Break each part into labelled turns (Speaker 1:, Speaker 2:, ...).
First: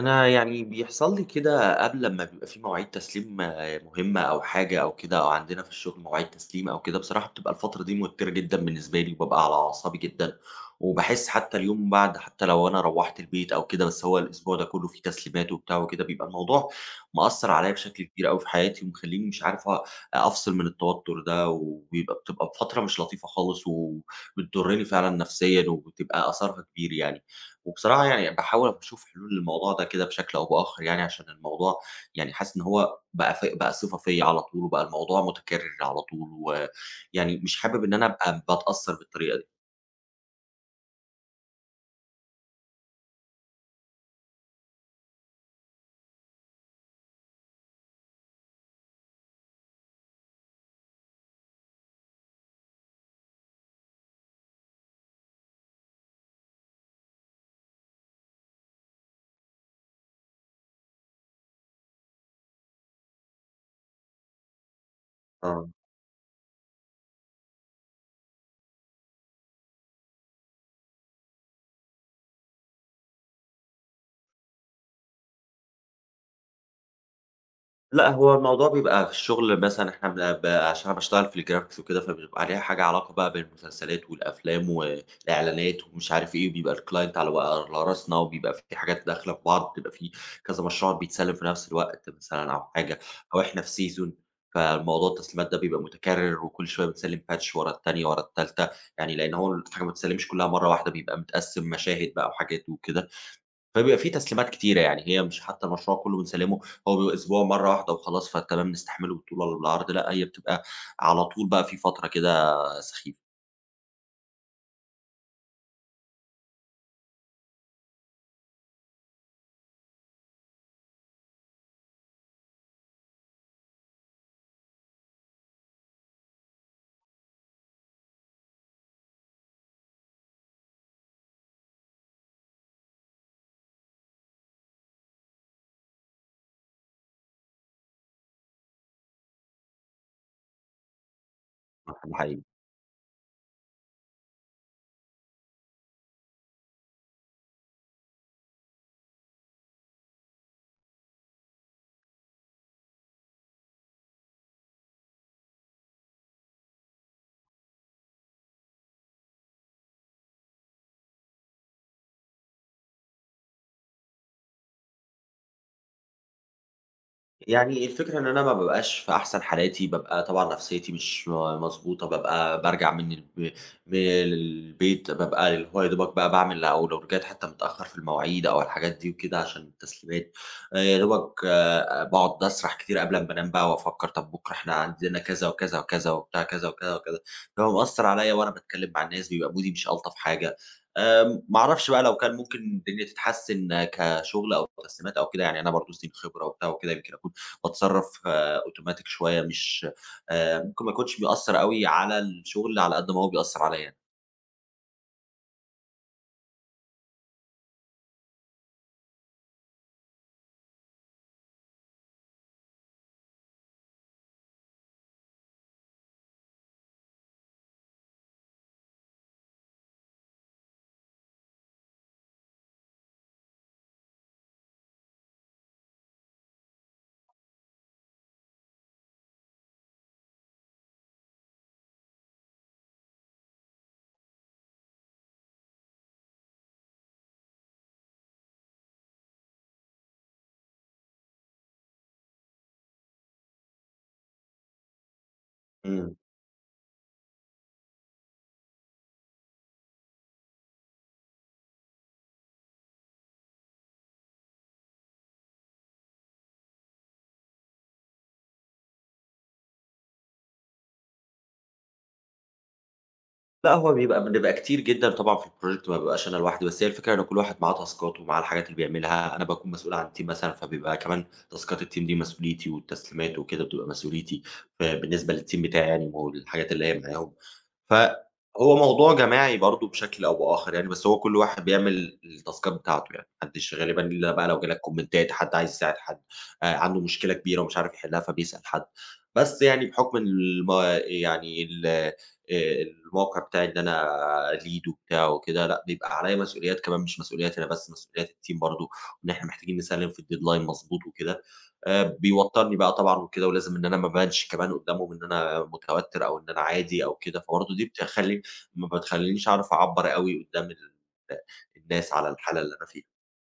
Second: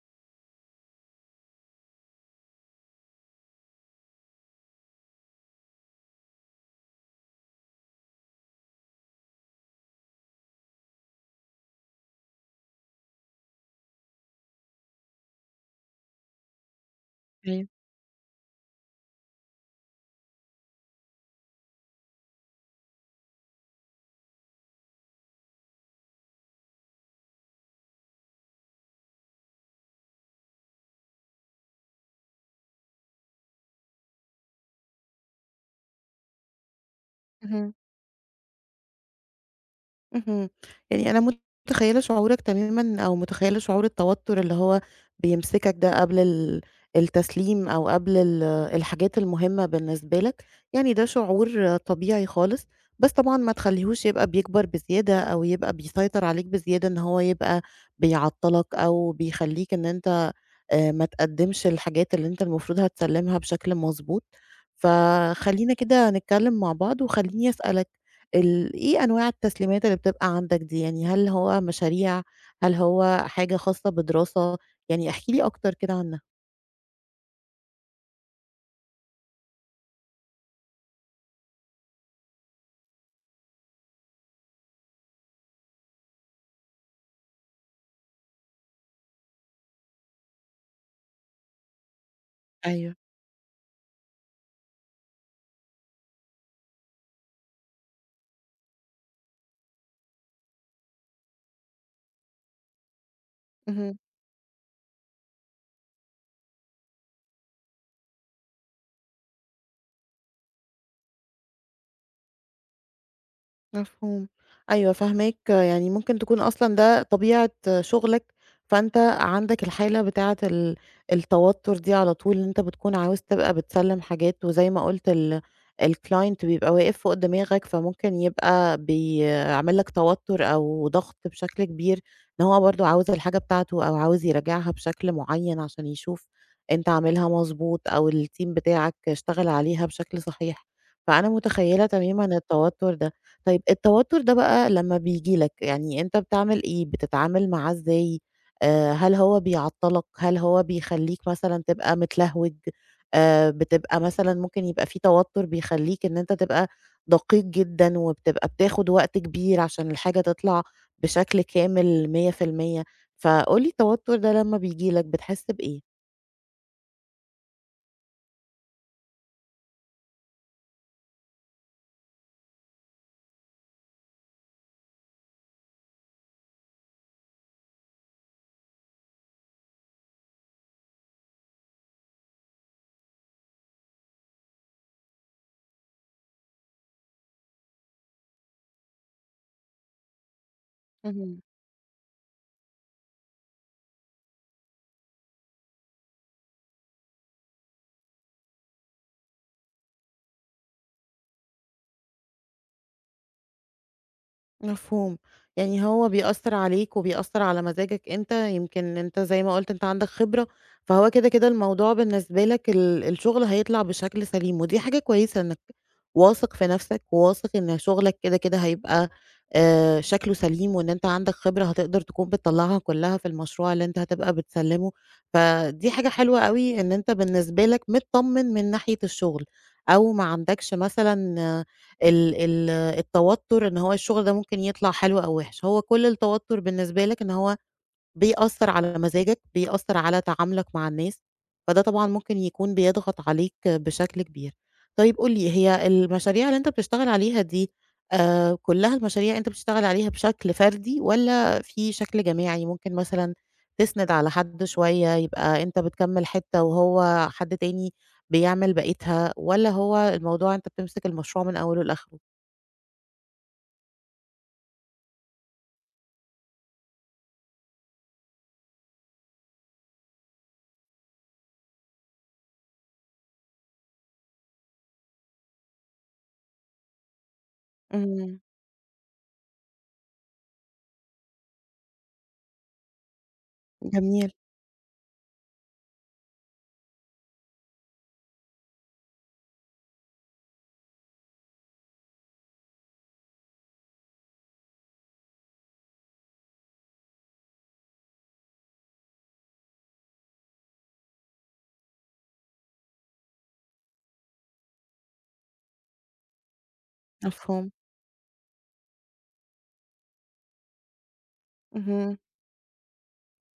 Speaker 1: أنا يعني بيحصل لي كده قبل أمّا بيبقى في مواعيد تسليم مهمة أو حاجة أو كده، أو عندنا في الشغل مواعيد تسليم أو كده. بصراحة بتبقى الفترة دي موتِّرة جدًا بالنسبة لي، وبابقى على أعصابي جدًا، وباحس حتى اليوم بعد، حتى لو أنا روّحت البيت أو كده. بس هو الأسبوع ده كُلّه فيه تسليمات وبتاع وكده، بيبقى الموضوع مأثّر
Speaker 2: أيوه.
Speaker 1: عليّا بشكل كبير أوي في حياتي، ومخلّيني مش عارف أفصل من التوتُّر ده. وبيبقى بتبقى فترة مش لطيفة خالص، وبتضُرّني فعلًا نفسيًا، وبتبقى آثارها كبير يعني. وبصراحة يعني باحاول أشوف حلول للموضوع ده كده بشكل أو بآخر يعني، عشان الموضوع يعني حاسس إن هو بقى صفة فيّا على طول، وبقى الموضوع متكرر على طول، ويعني مش
Speaker 2: اهم،
Speaker 1: حابب إن أنا أبقى باتأثّر بالطريقة دي.
Speaker 2: اهم. يعني أنا متخيّلة شعورك تمامًا أو متخيّلة شعور التوتر اللي هو بيمسكك ده قبل التسليم أو قبل الحاجات المهمة بالنسبة لك، يعني ده شعور طبيعي خالص، بس طبعًا ما تخلّيهوش يبقى بيكبر بزيادة أو يبقى بيسيطر عليك بزيادة إن هو يبقى بيعطّلك أو بيخلّيك إن أنت ما تقدّمش الحاجات اللي أنت المفروض هتسلّمها بشكل مضبوط،
Speaker 1: آه.
Speaker 2: فخلّينا كده نتكلّم مع بعض وخلّيني أسألك إيه أنواع التسليمات اللي بتبقى عندك دي، يعني هل هو مشاريع، هل هو حاجة خاصة بدراسة، يعني احكِ لي أكتر كده عنّها؟
Speaker 1: لأ، هو الموضوع بيبقى في الشغل. مثلًا، إحنا بن ب عشان أنا باشتغل في الgraphics وكده، فبيبقى عليها حاجة علاقة بقى بالمسلسلات والأفلام والإعلانات ومش عارف إيه، وبيبقى الclient على راسنا، وبيبقى في حاجات داخلة في بعض. بتبقى في كذا مشروع بيتسلم في نفس الوقت مثلًا أو
Speaker 2: أيوه،
Speaker 1: حاجة، أو إحنا في season. فالموضوع التسليمات ده بيبقى متكرر، وكل شوية بنسلم patch ورا التانية ورا التالتة. يعني لأن هو الحاجة ما بتتسلمش كلها مرة واحدة، بيبقى متقسم مشاهد بقى وحاجات وكده.
Speaker 2: اهم.
Speaker 1: فبيبقى في تسليمات كتيرة، يعني هي مش حتى المشروع كُلّه بنسلِّمه، هو بيبقى أسبوع مرّة واحدة وخلاص فتمام نستحمله بالطول ولا بالعرض. لأ، هي بتبقى على طول بقى في فترة كده سخيفة.
Speaker 2: مفهوم. أيوه فاهماك، يعني ممكن تكون أصلًا ده طبيعة شغلك، فأنت عندك الحالة بتاعة التوتر دي على طول، إن أنت بتكون عاوز تبقى بتسلِّم حاجات، وزي ما قُلت الclient بيبقى واقف فوق دماغك، فممكن يبقى بيعمل لك توتر أو ضغط بشكل كبير، إن هو برضه عاوز الحاجة بتاعته أو عاوز يراجعها بشكل معيّن عشان يشوف أنت عاملها مضبوط أو الteam بتاعك اشتغل عليها بشكل صحيح، فأنا متخيّلة
Speaker 1: ده
Speaker 2: تمامًا
Speaker 1: حقيقي.
Speaker 2: التوتر ده. طيب التوتر ده بقى لمّا بييجي لك، يعني أنت بتعمل إيه، بتتعامل معاه إزاي؟ هل هو بيعطّلك، هل هو بيخلّيك مثلًا تبقى متلهوج، بتبقى مثلًا ممكن يبقى في توتر بيخلّيك إن أنت تبقى دقيق جدًا وبتبقى بتاخد وقت كبير عشان الحاجة تطلع بشكل كامل 100%، فقُل لي التوتر ده لمّا بييجي لك بتحس بإيه؟
Speaker 1: يعني الفكرة إن أنا ما بابقاش في أحسن حالاتي، بابقى طبعًا نفسيتي مش مضبوطة. بابقى بارجع من البيت، بابقى اللي هو يا دوبك بقى باعمل، أو لو رجعت حتى متأخر في المواعيد أو الحاجات دي وكده عشان التسليمات. يا دوبك باقعد أسرح كتير قبل أمّا أنام بقى، وأفكّر طَب بُكرة إحنا عندنا كذا وكذا وكذا، وبتاع كذا وكذا وكذا. فهو مأثّر عليّا، وأنا باتكلّم مع الناس بيبقى مودي مش ألطف حاجة.
Speaker 2: اهم.
Speaker 1: ما أعرفش بقى لو كان ممكن الدنيا تتحسّن كشغل أو تسليمات أو كده. يعني أنا برضه سنين خبرة وبتاع وكده، يمكن أكون باتصرّف أوتوماتيك شوية، مش ممكن ما يكونش بيأثّر أوي على الشغل على قد ما هو بيأثّر عليّا أنا.
Speaker 2: مفهوم، يعني هو بيأثّر عليك وبيأثّر على مزاجك أنت، يمكن أنت زي ما قُلت أنت عندك خبرة، فهو كده، كده الموضوع بالنسبة لك الشغل هيطلع بشكل سليم، ودي حاجة كويسة إنك واثق في نَفْسك، وواثق إن شغلك كده، كده هيبقى شكله سليم، وإن أنت عندك خبرة هتقدر تكون بتطلّعها كلّها في المشروع اللي أنت هتبقى بتسلّمه، فدي حاجة حلوة أوي إن أنت بالنسبة لك متطمّن من ناحية الشغل، أو ما عندكش مثلًا آه، ال ال التوتر إن هو الشغل ده ممكن يطلع حلو أو وِحِش، هو كل التوتر بالنسبة لك إن هو بيأثّر على مزاجك، بيأثّر على تعاملك مع الناس، فده طبعًا ممكن يكون بيضغط عليك بشكل كبير. طيب قُل لي هي
Speaker 1: إمم.
Speaker 2: المشاريع اللي أنت بتشتغل عليها دي كلّها المشاريع أنت بتشتغل عليها بشكل فردي والّا في شكل جماعي؟ ممكن مثلًا تسند على حد شوية، يبقى أنت بتكمّل حتّة وهو حد تاني بيعمل بقيتها والّا هو الموضوع أنت بتمسك المشروع من أوله لآخره؟
Speaker 1: لأ، هو بيبقى بنبقى كتير جدًا طبعًا في الproject، ما بابقاش أنا لوحدي. بس هي الفكرة إن كل واحد معاه تاسكات ومعاه الحاجات اللي بيعملها. أنا باكون مسؤول عن الteam مثلًا، فبيبقى كمان تاسكات الteam دي مسؤوليتي، والتسليمات وكده بتبقى مسؤوليتي، فبالنسبة للteam بتاعي يعني، والحاجات اللي هي معاهم.
Speaker 2: اهم.
Speaker 1: فهو موضوع جماعي برضه بشكل أو بآخر يعني، بس هو كل واحد بيعمل التاسكات بتاعته يعني. ما حدش غالبًا
Speaker 2: جميل،
Speaker 1: إلا بقى لو جه لك كومنتات، حد عايز يساعد حد، عنده مشكلة كبيرة ومش عارف يحلها، فبيسأل حد. بس يعني بحكم يعني ال الموقع بتاعي اللي أنا lead وبتاع وكده، لأ بيبقى عليّا مسؤوليات كمان، مش مسؤولياتي أنا بس، مسؤوليات الteam برضه، وإن إحنا محتاجين نسلِّم في الdeadline مضبوط وكده. بيوتّرني بقى طبعًا وكده، ولازم إن أنا ما أبانش كمان قدّامهم إن أنا متوتّر أو إن أنا عادي أو كده.
Speaker 2: مفهوم،
Speaker 1: فبرضه دي ما بتخلّينيش أعرف أعبّر أوي قدّام الناس
Speaker 2: اهم.
Speaker 1: على الحالة اللي أنا فيها.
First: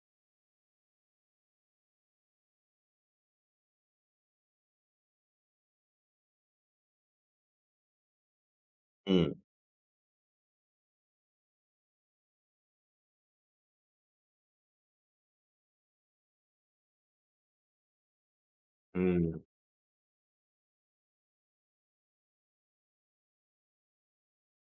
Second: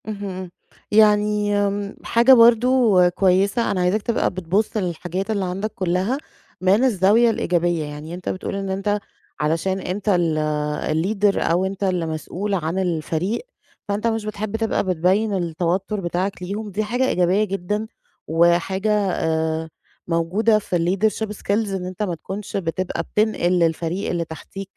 Speaker 2: اهم. يعني حاجة برضه كويسة، أنا عايزاك تبقى بتبُص للحاجات اللي عندك كلّها من الزاوية الإيجابية، يعني أنت بتقول إن أنت
Speaker 1: إمم.
Speaker 2: علشان أنت الleader أو أنت اللي مسؤول عن الفريق، فأنت مش بتحب تبقى بتبيّن التوتر بتاعك ليهم، دي حاجة إيجابية جدًا، وحاجة
Speaker 1: إمم.
Speaker 2: موجودة في الleadership skills إن أنت ما تكونش بتبقى بتنقل للفريق اللي تحتيك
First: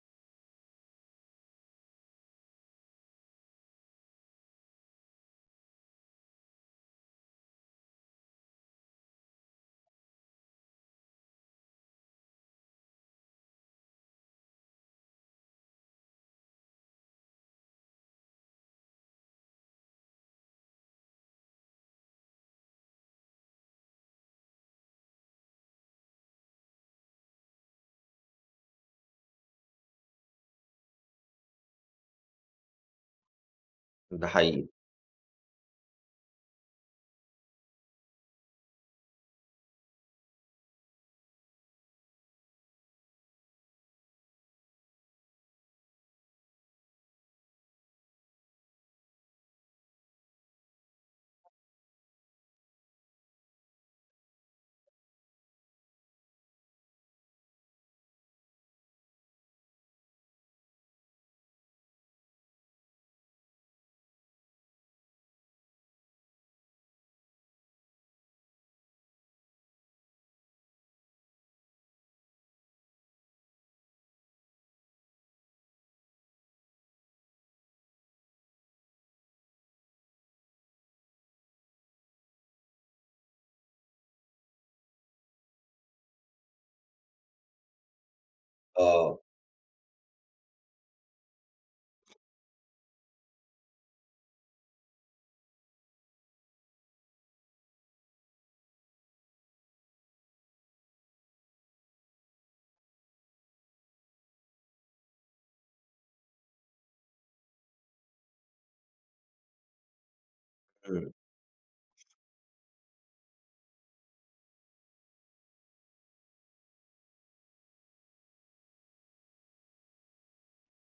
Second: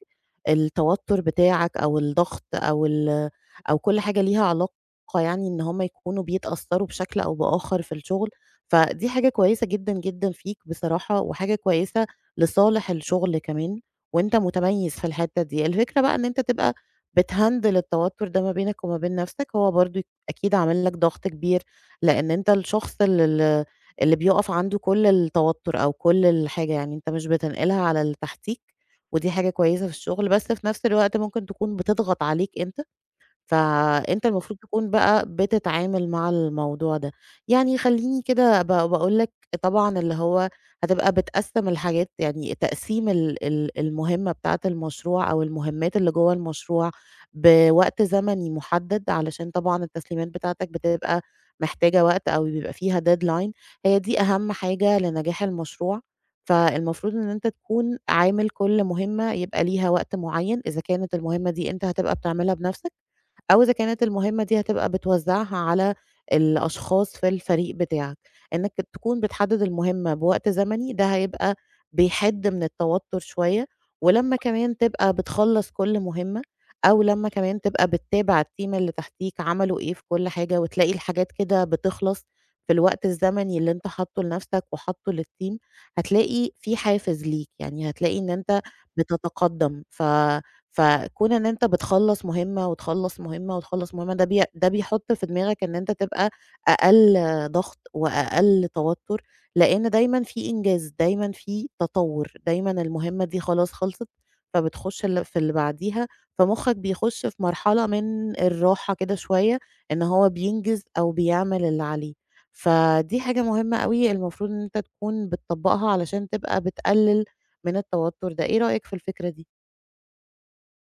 Speaker 2: التوتر بتاعك أو الضغط أو ال أو كل حاجة ليها علاقة يعني إن هم يكونوا بيتأثّروا بشكل أو بآخر في الشغل، فدي حاجة كويسة جدًا، جدًا فيك بصراحة، وحاجة كويسة لصالح الشغل كمان، وأنت متميّز في الحتّة دي. الفكرة بقى إن أنت تبقى بتهندل التوتّر ده ما بينك وما بين نَفْسك، هو برضه أكيد عامل لك ضغط كبير، لإن أنت الشخص ال ال اللي بيُقف عنده كل التوتّر أو كل الحاجة، يعني أنت مش بتنقلها على اللي تحتيك، ودي حاجة كويسة في الشغل، بس في نَفْس الوقت ممكن تكون بتضغط عليك أنت فأنت
Speaker 1: ده
Speaker 2: المفروض
Speaker 1: حقيقي.
Speaker 2: تكون بقى بتتعامل مع الموضوع ده. يعني خلّيني كده باقول لك طبعًا اللي هو هتبقى بتقسّم الحاجات، يعني تقسيم ال ال المهمة بتاعة المشروع أو المهمات اللي جوّه المشروع بوقت زمني محدد، علشان طبعًا التسليمات بتاعتك بتبقى محتاجة وقت أو بيبقى فيها deadline هي دي أهم حاجة لنجاح المشروع، فالمفروض إن أنت تكون عامل كل مهمة يبقى ليها وقت معيّن، إذا كانت المهمة دي أنت هتبقى بتعملها بنفسك أو إذا كانت المهمة دي هتبقى بتوزّعها على الأشخاص في الفريق بتاعك، إنك تكون بتحدد المهمة بوقت زمني ده هيبقى بيحِد من التوتر شوية، ولمّا كمان تبقى بتخلّص كل مهمة أو لمّا كمان تبقى بتتابع الteam اللي تحتيك عملوا إيه في كل حاجة، وتلاقي الحاجات كده بتخلص في الوقت الزمني اللي أنت حاطّه لنَفْسك وحاطّه للteam، هتلاقي في حافز ليك، يعني هتلاقي إن أنت
Speaker 1: آه.
Speaker 2: بتتقدّم فكون إن أنت بتخلّص مهمة، وتخلّص مهمة، وتخلّص مهمة ده ده بيحُط في دماغك إن أنت تبقى أقل ضغط، وأقل توتر، لإن دايمًا في إنجاز، دايمًا في تطوّر، دايمًا المهمة دي خلاص خلصت، فبتخش ال في اللي بعديها، فمخّك بيخش في مرحلة من الراحة كده شوية، إن هو بينجز أو
Speaker 1: إمم.
Speaker 2: بيعمل اللي عليه. فدي حاجة مهمة أوي المفروض إن أنت تكون بتطبّقها علشان تبقى بتقلل من التوتر ده، إيه رأيك في الفكرة دي؟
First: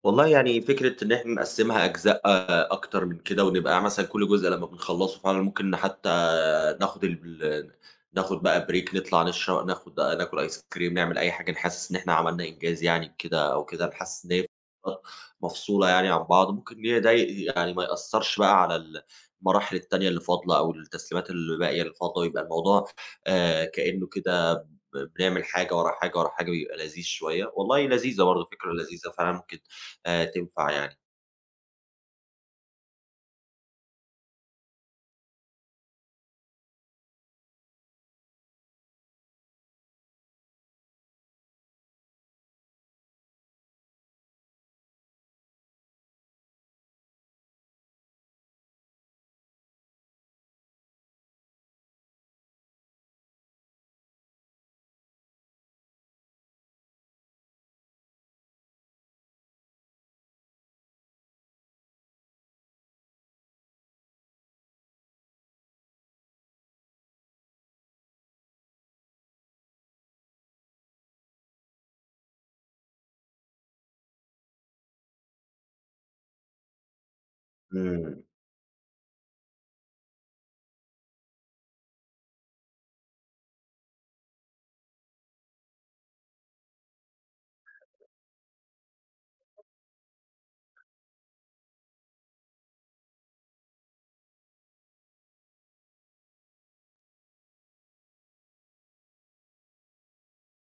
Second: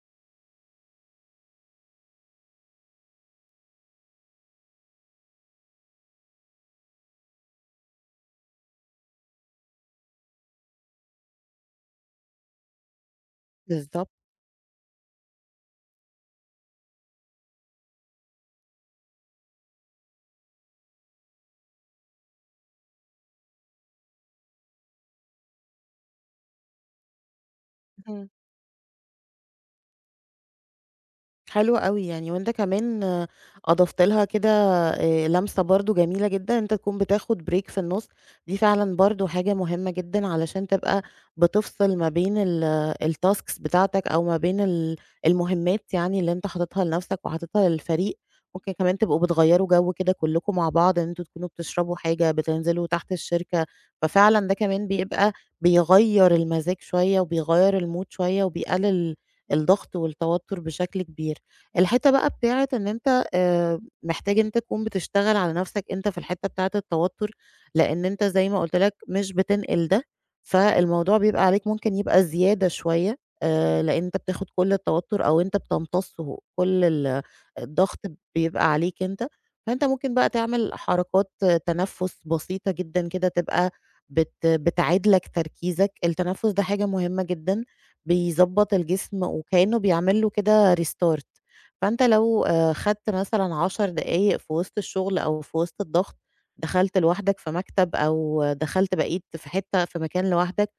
Speaker 1: والله يعني فكرة إن إحنا نقسّمها أجزاء أكتر من كده، ونبقى مثلًا كل جزء لمّا بنخلّصه فعلًا، ممكن حتى ناخد ال ناخد بقى break، نطلع نشر، ناخد ناكل ice cream، نعمل أي حاجة نحسّس إن إحنا عملنا إنجاز يعني، بكده أو كده،
Speaker 2: بالضبط.
Speaker 1: نحسّس إن هي فترات مفصولة يعني عن بعض. ممكن ي ده ي يعني ما يأثّرش بقى على المراحل التانية اللي فاضلة، أو التسليمات اللي باقية اللي فاضلة، ويبقى الموضوع كإنه كده بنعمل حاجة ورا حاجة ورا حاجة، بيبقى لذيذ شوية. والله لذيذة،
Speaker 2: إمم.
Speaker 1: برضه فكرة لذيذة فعلًا، ممكن تنفع يعني.
Speaker 2: حلو أوي يعني وأنت كمان آه، أضفت لها كده لمسة برضه جميلة جدًا، إن أنت تكون بتاخد break في النُص، دي فعلًا برضه حاجة مهمة جدًا علشان تبقى بتفصل ما بين الtasks بتاعتك أو ما بين المهمات يعني اللي أنت حاططها لنَفْسك وحاططها للفريق، ممكن كمان تبقوا بتغيّروا جو كده كلّكم مع بعض، إن أنتم تكونوا بتشربوا حاجة، بتنزلوا تحت الشركة، ففعلًا ده كمان بيبقى بيغيّر المزاج شوية وبيغيّر الmood شوية وبيقلل الضغط والتوتر بشكل كبير. الحتة بقى بتاعة إن أنت محتاج إن أنت تكون بتشتغل على نَفْسك أنت في الحتة بتاعة التوتُّر، لإن أنت زي ما قُلت لك مش بتنقل ده، فالموضوع بيبقى عليك ممكن يبقى زيادة شوية لإن أنت بتاخُد كل التوتُّر أو أنت بتمتصّه، كل الضغط
Speaker 1: إمم.
Speaker 2: بيبقى عليك أنت، فأنت ممكن بقى تعمل حركات تنفُّس بسيطة جدًا كده تبقى بتعيد لك تركيزك، التنفُّس ده حاجة مهمة جدًا، بيضبّط الجسم وكإنه بيعمل له كده restart. فأنت لو خدت مثلًا 10 دقايق في وسط الشغل أو في وسط الضغط، دخلت لوحدك في مكتب أو دخلت بقيت في حتة في مكان لوحدك،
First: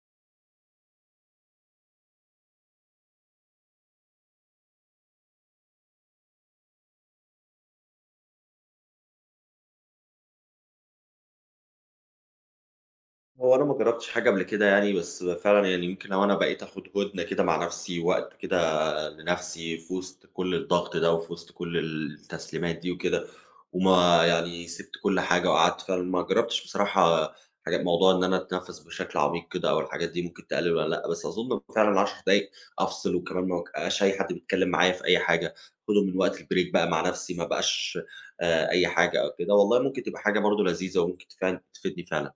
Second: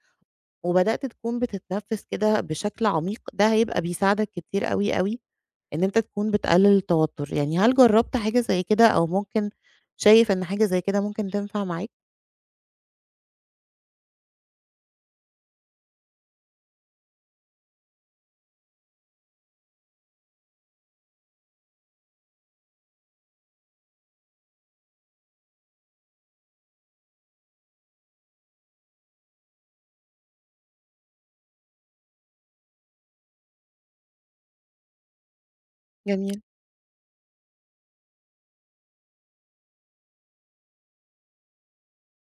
Speaker 2: وبدأت تكون بتتنفس كده بشكل عميق، ده هيبقى بيساعدك كتير أوي، أوي إن أنت تكون بتقلل التوتر، يعني هل جربت حاجة زي كده أو ممكن شايف إن حاجة زي كده ممكن تنفع معاك؟
Speaker 1: هو أنا ما جربتش حاجة قبل كده يعني، بس فعلًا يعني يمكن لو أنا بقيت آخد هدنة كده مع نفسي، وقت كده لنفسي في وسط كل الضغط ده، وفي وسط كل التسليمات دي وكده، وما يعني سِبت كل حاجة وقعدت فعلًا. ما جرّبتش بصراحة حاجات، موضوع إن أنا أتنفّس بشكل عميق كده أو الحاجات دي ممكن تقلِّل والّا لأ، بس أظُن فعلًا 10 دقايق أفصِل، وكمان ما يبقاش أي حد بيتكلّم معايا في أي حاجة، آخُدهم من وقت
Speaker 2: جميل.
Speaker 1: الbreak بقى مع نَفْسي، ما أبقاش أي حاجة أو كده. والله ممكن تبقى حاجة برضه لذيذة، وممكن تفيدني فعلًا.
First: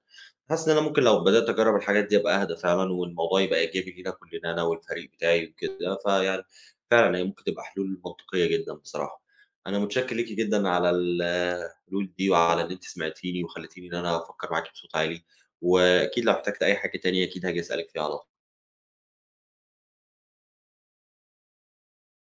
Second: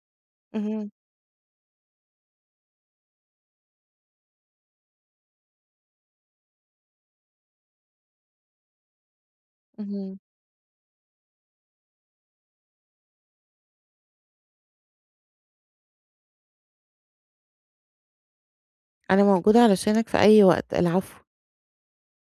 Speaker 1: حاسس إن أنا
Speaker 2: اهم،
Speaker 1: ممكن لو بدأت أجرّب الحاجات دي أبقى أهدى فعلًا، والموضوع يبقى إيجابي لينا كلنا، أنا والفريق بتاعي وكده. فيعني فعلًا هي ممكن تبقى حلول منطقية جدًا بصراحة. أنا متشكر
Speaker 2: اهم.
Speaker 1: ليكِ جدًا على الحلول دي، وعلى إن أنتِ سمعتيني وخلّيتيني إن أنا أفكّر معاكِ بصوت عالي، وأكيد لو احتجت أي حاجة تانية أكيد هاجي أسألِك فيها على طول.
Speaker 2: أنا موجودة علشانك في أي وقت، العفو.